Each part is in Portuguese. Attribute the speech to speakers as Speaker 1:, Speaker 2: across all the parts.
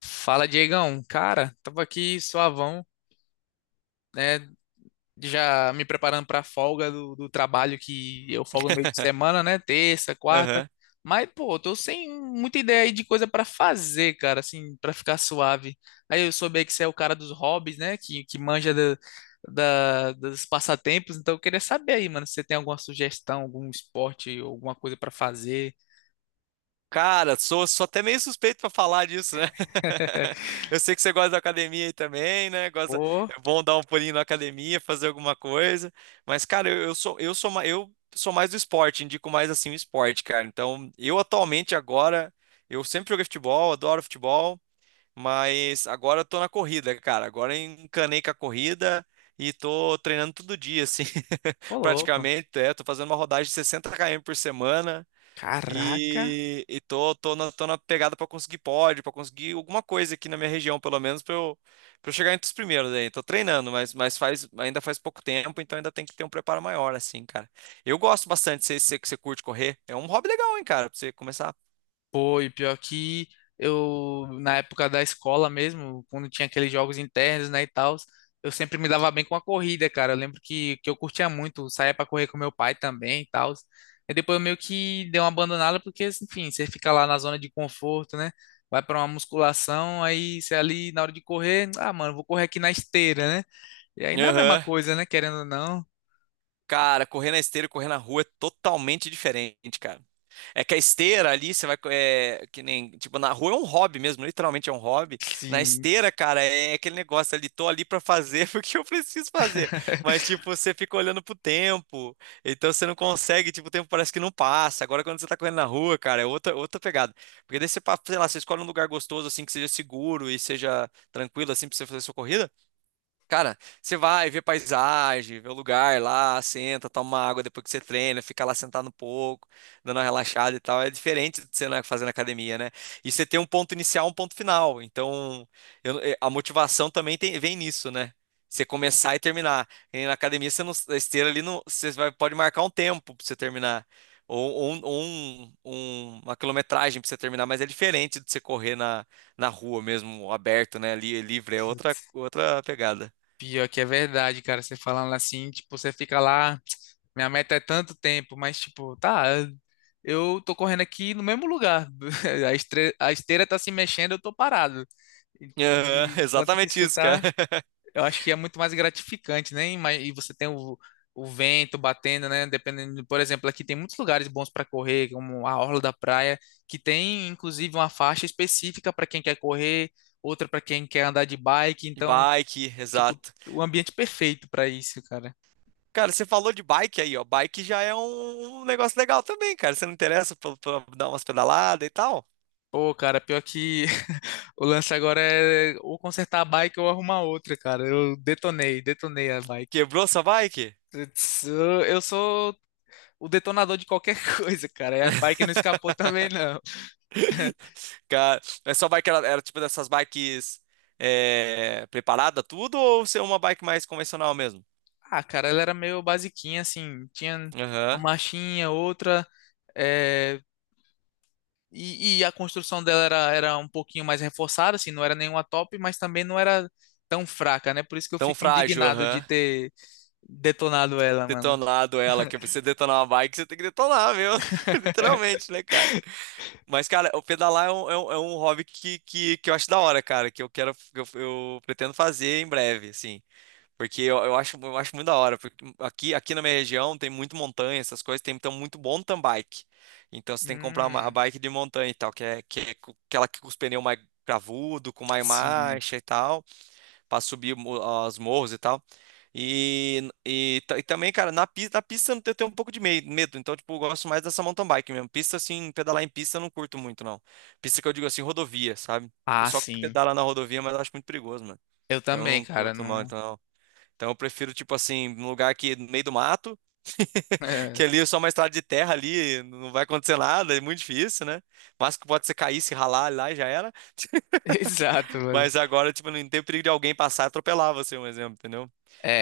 Speaker 1: Fala, Diegão. Cara, tava aqui suavão, né? Já me preparando pra folga do trabalho que eu folgo no meio de semana, né? Terça, quarta.
Speaker 2: Aham.
Speaker 1: Mas, pô, tô sem muita ideia aí de coisa pra fazer, cara, assim, pra ficar suave. Aí eu soube aí que você é o cara dos hobbies, né? Que manja da, dos passatempos. Então eu queria saber aí, mano, se você tem alguma sugestão, algum esporte, alguma coisa pra fazer.
Speaker 2: Cara, sou até meio suspeito pra falar disso, né? Eu sei que você gosta da academia aí também, né? Gosta,
Speaker 1: Ô,
Speaker 2: é bom dar um pulinho na academia, fazer alguma coisa. Mas, cara, eu sou mais do esporte, indico mais assim o esporte, cara. Então, eu atualmente agora, eu sempre joguei futebol, adoro futebol, mas agora eu tô na corrida, cara. Agora eu encanei com a corrida e tô treinando todo dia, assim,
Speaker 1: ô louco.
Speaker 2: praticamente. É, tô fazendo uma rodagem de 60 km por semana.
Speaker 1: Caraca.
Speaker 2: E, tô na pegada pra conseguir pra conseguir alguma coisa aqui na minha região, pelo menos, pra eu chegar entre os primeiros aí. Tô treinando, mas ainda faz pouco tempo, então ainda tem que ter um preparo maior, assim, cara. Eu gosto bastante, sei que você curte correr. É um hobby legal, hein, cara, pra você começar.
Speaker 1: Pô, e pior que eu, na época da escola mesmo, quando tinha aqueles jogos internos, né, e tal, eu sempre me dava bem com a corrida, cara. Eu lembro que eu curtia muito, saía pra correr com meu pai também e tal. E depois eu meio que dei uma abandonada, porque, enfim, você fica lá na zona de conforto, né? Vai pra uma musculação, aí você ali na hora de correr, ah, mano, vou correr aqui na esteira, né? E aí não é a mesma
Speaker 2: Aham.
Speaker 1: coisa, né? Querendo ou não.
Speaker 2: Cara, correr na esteira e correr na rua é totalmente diferente, cara. É que a esteira ali, você vai. É, que nem. Tipo, na rua é um hobby mesmo, literalmente é um hobby. Na
Speaker 1: Sim.
Speaker 2: esteira, cara, é aquele negócio ali, tô ali pra fazer porque eu preciso fazer. Mas, tipo, você fica olhando pro tempo, então você não consegue, tipo, o tempo parece que não passa. Agora, quando você tá correndo na rua, cara, é outra, outra pegada. Porque daí você, sei lá, você escolhe um lugar gostoso, assim, que seja seguro e seja tranquilo, assim, pra você fazer sua corrida. Cara, você vai ver paisagem, vê o lugar lá, senta, toma uma água depois que você treina, fica lá sentado um pouco, dando uma relaxada e tal. É diferente de você, né, fazer na academia, né? E você tem um ponto inicial, um ponto final. Então, a motivação também vem nisso, né? Você começar e terminar. E na academia, você não, na esteira ali, não, você vai, pode marcar um tempo pra você terminar. Uma quilometragem pra você terminar, mas é diferente de você correr na, na rua mesmo, aberto, né? Ali, livre, é outra, outra pegada.
Speaker 1: Pior que é verdade, cara. Você falando assim, tipo, você fica lá, minha meta é tanto tempo, mas tipo, tá, eu tô correndo aqui no mesmo lugar. A a esteira tá se mexendo, eu tô parado. E,
Speaker 2: Aham,
Speaker 1: e enquanto que
Speaker 2: exatamente
Speaker 1: você
Speaker 2: isso, cara.
Speaker 1: tá, eu acho que é muito mais gratificante, né? E e você tem o vento batendo, né? Dependendo, por exemplo, aqui tem muitos lugares bons para correr, como a Orla da Praia, que tem inclusive uma faixa específica para quem quer correr, outra para quem quer andar de bike, então.
Speaker 2: Bike,
Speaker 1: Tipo,
Speaker 2: exato.
Speaker 1: o ambiente perfeito pra isso, cara.
Speaker 2: Cara, você falou de bike aí, ó. Bike já é um negócio legal também, cara. Você não interessa pra dar umas pedaladas e tal?
Speaker 1: Pô, cara, pior que o lance agora é ou consertar a bike ou arrumar outra, cara. Eu detonei, detonei a bike.
Speaker 2: Quebrou sua bike?
Speaker 1: Putz, eu sou o detonador de qualquer coisa, cara. E a bike não escapou também, não.
Speaker 2: Cara, mas sua bike era tipo dessas bikes, é, preparada tudo ou ser uma bike mais convencional mesmo?
Speaker 1: Ah, cara, ela era meio basiquinha, assim. Tinha uma
Speaker 2: Aham.
Speaker 1: marchinha, outra. É, e, a construção dela era, era um pouquinho mais reforçada, assim, não era nenhuma top, mas também não era tão fraca, né? Por isso que eu
Speaker 2: Tão
Speaker 1: fico
Speaker 2: frágil,
Speaker 1: indignado de
Speaker 2: aham.
Speaker 1: ter detonado ela, mano.
Speaker 2: Detonado ela, que pra você detonar uma bike, você tem que detonar, meu. Literalmente, né, cara? Mas, cara, o pedalar é um hobby que eu acho da hora, cara, que eu quero, eu pretendo fazer em breve, assim. Porque eu acho muito da hora, porque aqui na minha região tem muito montanha, essas coisas, tem então muito mountain bike. Então você tem que comprar uma a
Speaker 1: Hum,
Speaker 2: bike de montanha e tal, aquela que com os pneus mais cravudo, com mais
Speaker 1: sim.
Speaker 2: marcha e tal para subir as morros e tal. E também, cara, na pista eu tenho um pouco de medo, então, tipo, eu gosto mais dessa mountain bike mesmo. Pista, assim, pedalar em pista eu não curto muito, não. Pista que eu digo assim, rodovia, sabe? O
Speaker 1: Ah,
Speaker 2: pessoal que
Speaker 1: sim.
Speaker 2: pedala na rodovia, mas eu acho muito perigoso, mano.
Speaker 1: Eu
Speaker 2: Eu
Speaker 1: também,
Speaker 2: não
Speaker 1: cara.
Speaker 2: curto, não,
Speaker 1: Não.
Speaker 2: então. Então eu prefiro, tipo assim, um lugar que no meio do mato,
Speaker 1: É,
Speaker 2: que ali é só uma estrada de terra ali, não vai acontecer nada, é muito difícil, né? Mas que pode ser cair, se ralar lá e já era.
Speaker 1: exato, mano.
Speaker 2: Mas agora, tipo, não tem perigo de alguém passar e atropelar você, um exemplo, entendeu?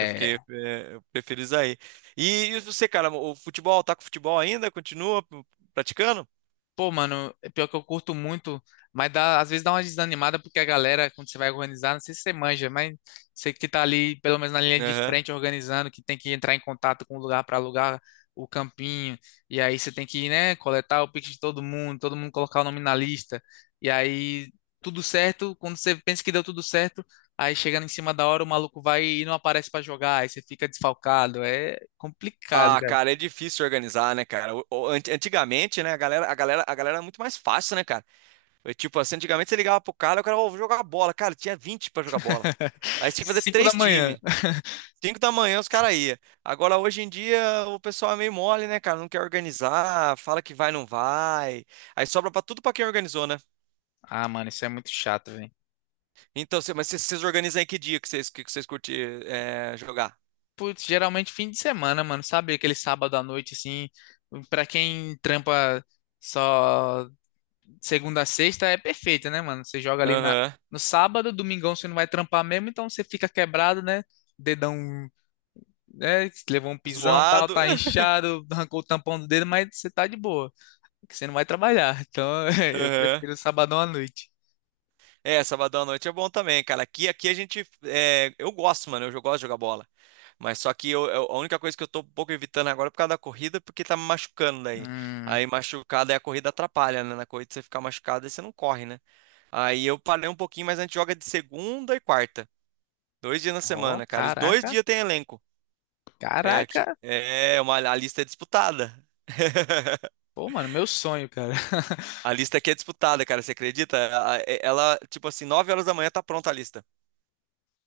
Speaker 2: Eu fiquei, é, eu prefiro isso aí. E você, cara, o futebol, tá com futebol ainda? Continua praticando?
Speaker 1: Pô, mano, é pior que eu curto muito, mas dá, às vezes dá uma desanimada porque a galera, quando você vai organizar, não sei se você manja, mas você que tá ali, pelo menos na linha de
Speaker 2: Aham.
Speaker 1: frente, organizando, que tem que entrar em contato com o lugar para alugar o campinho, e aí você tem que, né, coletar o pix de todo mundo colocar o nome na lista, e aí tudo certo, quando você pensa que deu tudo certo, aí chegando em cima da hora, o maluco vai e não aparece para jogar, aí você fica desfalcado, é complicado,
Speaker 2: Ah,
Speaker 1: cara.
Speaker 2: cara, é difícil organizar, né, cara? Antigamente, né, a galera era muito mais fácil, né, cara? É tipo assim, antigamente você ligava pro cara, o cara, ô, vou jogar bola. Cara, tinha 20 pra jogar bola. Aí você tinha que fazer
Speaker 1: Cinco da
Speaker 2: três
Speaker 1: manhã.
Speaker 2: times. 5 da manhã os caras iam. Agora, hoje em dia, o pessoal é meio mole, né, cara? Não quer organizar, fala que vai, não vai. Aí sobra pra tudo pra quem organizou, né?
Speaker 1: Ah, mano, isso é muito chato, velho.
Speaker 2: Então, mas vocês organizam em que dia que vocês curtir, é, jogar?
Speaker 1: Putz, geralmente fim de semana, mano, sabe? Aquele sábado à noite, assim, pra quem trampa só segunda a sexta, é perfeito, né, mano? Você joga ali na...
Speaker 2: Aham.
Speaker 1: no sábado, domingão você não vai trampar mesmo, então você fica quebrado, né? Dedão, né? Levou um pisão, tal,
Speaker 2: Zoado.
Speaker 1: tá inchado, arrancou o tampão do dedo, mas você tá de boa, porque você não vai trabalhar. Então, eu
Speaker 2: Aham.
Speaker 1: prefiro sabadão à noite.
Speaker 2: É, sabadão à noite é bom também, cara. Aqui, aqui a gente, é, eu gosto, mano. Eu, gosto de jogar bola. Mas só que a única coisa que eu tô um pouco evitando agora é por causa da corrida, porque tá me machucando daí.
Speaker 1: Hum,
Speaker 2: Aí machucado, aí a corrida atrapalha, né? Na corrida você fica machucado e você não corre, né? Aí eu parei um pouquinho, mas a gente joga de segunda e quarta. Dois dias na
Speaker 1: ó,
Speaker 2: semana, cara. Os dois
Speaker 1: caraca,
Speaker 2: dias tem elenco. É, aqui,
Speaker 1: caraca.
Speaker 2: é uma, a lista é disputada.
Speaker 1: Pô, mano, meu sonho, cara.
Speaker 2: A lista aqui é disputada, cara, você acredita? Ela, tipo assim, 9 horas da manhã tá pronta a lista.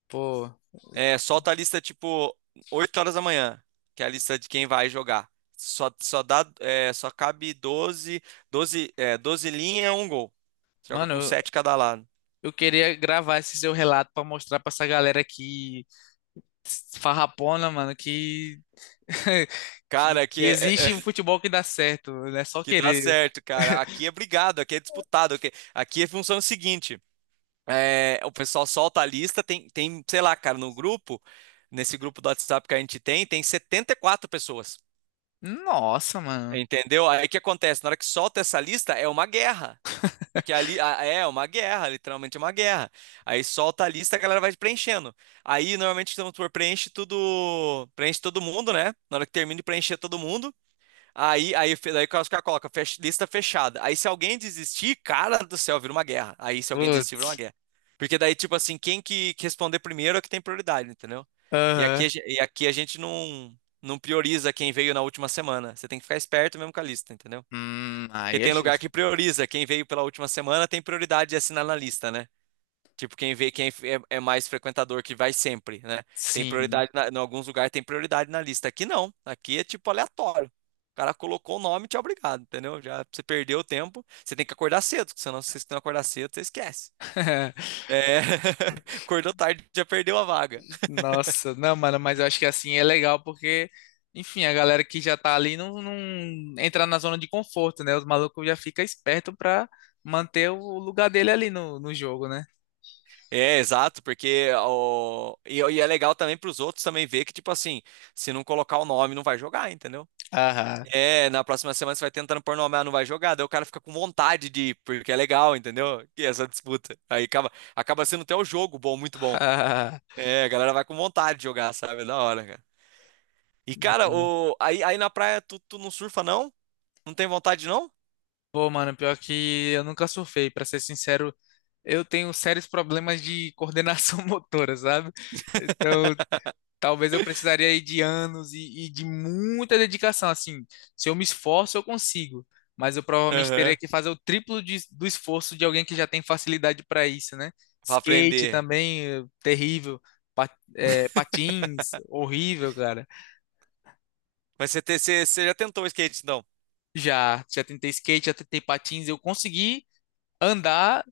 Speaker 1: Pô.
Speaker 2: É, solta a lista, tipo, 8 horas da manhã, que é a lista de quem vai jogar. Só, só dá, é, só cabe 12 linhas, um gol. Joga
Speaker 1: Mano,
Speaker 2: com
Speaker 1: eu,
Speaker 2: 7 cada lado.
Speaker 1: queria gravar esse seu relato pra mostrar pra essa galera que farrapona, mano, que,
Speaker 2: Cara,
Speaker 1: que existe um futebol que dá certo, né? Só
Speaker 2: que dá
Speaker 1: querer.
Speaker 2: certo, cara. Aqui é brigado, aqui é disputado. Aqui, aqui é função seguinte. É, o pessoal solta a lista, tem sei lá, cara, no grupo, nesse grupo do WhatsApp que a gente tem, tem 74 pessoas.
Speaker 1: Nossa, mano.
Speaker 2: Entendeu? Aí o que acontece? Na hora que solta essa lista, é uma guerra. Porque ali é uma guerra, literalmente uma guerra. Aí solta a lista, a galera vai preenchendo. Aí normalmente então, tu preenche tudo, preenche todo mundo, né? Na hora que termina de preencher todo mundo, daí os caras colocam lista fechada. Aí se alguém desistir, cara do céu, vira uma guerra. Aí se alguém desistir, vira uma
Speaker 1: Putz.
Speaker 2: guerra. Porque daí, tipo assim, quem que responder primeiro é que tem prioridade, entendeu? E
Speaker 1: Aham.
Speaker 2: aqui, a gente não prioriza quem veio na última semana. Você tem que ficar esperto mesmo com a lista, entendeu? Porque
Speaker 1: Aí é
Speaker 2: tem lugar que
Speaker 1: justo.
Speaker 2: prioriza. Quem veio pela última semana tem prioridade de assinar na lista, né? Tipo, quem vê quem é, é mais frequentador que vai sempre, né? Tem
Speaker 1: Sim.
Speaker 2: prioridade, na, em alguns lugares tem prioridade na lista. Aqui não, aqui é tipo aleatório. O cara colocou o nome, e te é obrigado, entendeu? Já você perdeu o tempo, você tem que acordar cedo, porque senão se você não acordar cedo, você esquece. É, acordou tarde, já perdeu a vaga.
Speaker 1: Nossa, não, mano, mas eu acho que assim é legal porque, enfim, a galera que já tá ali não entra na zona de conforto, né? Os malucos já ficam espertos pra manter o lugar dele ali no jogo, né?
Speaker 2: É, exato, porque o, e é legal também para os outros também ver que, tipo assim, se não colocar o nome, não vai jogar, entendeu?
Speaker 1: Aham.
Speaker 2: É, na próxima semana você vai tentando pôr no homem, ah, não vai jogar, daí o cara fica com vontade de ir, porque é legal, entendeu? E essa disputa. Acaba sendo até o jogo bom, muito bom.
Speaker 1: Ah,
Speaker 2: É, a galera vai com vontade de jogar, sabe? É da hora, cara. E, cara, o, aí na praia tu não surfa, não? Não tem vontade, não?
Speaker 1: pô, mano, pior que eu nunca surfei, pra ser sincero, eu tenho sérios problemas de coordenação motora, sabe? Então, talvez eu precisaria aí de anos e de muita dedicação, assim. Se eu me esforço, eu consigo, mas eu provavelmente teria
Speaker 2: Aham.
Speaker 1: que fazer o triplo do esforço de alguém que já tem facilidade pra isso, né?
Speaker 2: Pra
Speaker 1: Skate
Speaker 2: aprender.
Speaker 1: também, terrível. Pa- patins, horrível, cara.
Speaker 2: Mas você já tentou o skate, então?
Speaker 1: Já, já tentei skate, já tentei patins, eu consegui andar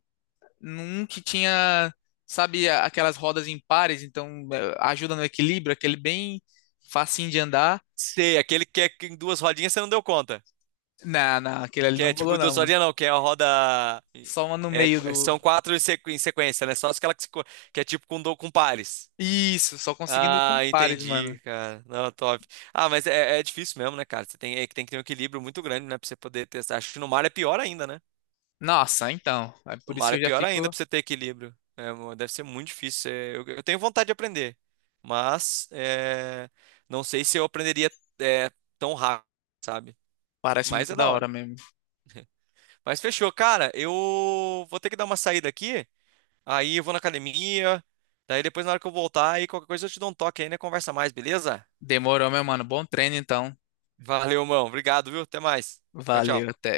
Speaker 1: num que tinha, sabe, aquelas rodas impares, então ajuda no equilíbrio, aquele bem facinho de andar.
Speaker 2: Sei, aquele que é em duas rodinhas você não deu conta.
Speaker 1: Não, não, aquele ali
Speaker 2: Que
Speaker 1: não
Speaker 2: é
Speaker 1: rolou
Speaker 2: tipo
Speaker 1: não,
Speaker 2: duas
Speaker 1: mano.
Speaker 2: rodinhas, não, que é a roda.
Speaker 1: Só uma no
Speaker 2: É,
Speaker 1: meio do.
Speaker 2: são quatro em sequência, né? Só aquela que, se co- que é tipo com, com pares.
Speaker 1: Isso, só conseguindo com
Speaker 2: Ah,
Speaker 1: pares, mano.
Speaker 2: entendi, cara. Não, top. Ah, mas é, é difícil mesmo, né, cara? Você tem, é que tem que ter um equilíbrio muito grande, né, pra você poder testar. Acho que no mar é pior ainda, né?
Speaker 1: Nossa, então. É
Speaker 2: No
Speaker 1: por isso
Speaker 2: mar
Speaker 1: que
Speaker 2: é
Speaker 1: eu já
Speaker 2: pior ainda
Speaker 1: fico.
Speaker 2: pra você ter equilíbrio. É, deve ser muito difícil. É, eu tenho vontade de aprender, mas é, não sei se eu aprenderia, é, tão rápido, sabe?
Speaker 1: Parece
Speaker 2: Mas
Speaker 1: muito
Speaker 2: é da
Speaker 1: da hora
Speaker 2: hora.
Speaker 1: mesmo.
Speaker 2: Mas fechou, cara. Eu vou ter que dar uma saída aqui. Aí eu vou na academia. Daí depois, na hora que eu voltar, aí qualquer coisa eu te dou um toque aí, né? Conversa mais, beleza?
Speaker 1: Demorou, meu mano. Bom treino, então.
Speaker 2: Valeu, mão. Obrigado, viu? Até mais. Tchau,
Speaker 1: Valeu,
Speaker 2: tchau.
Speaker 1: até.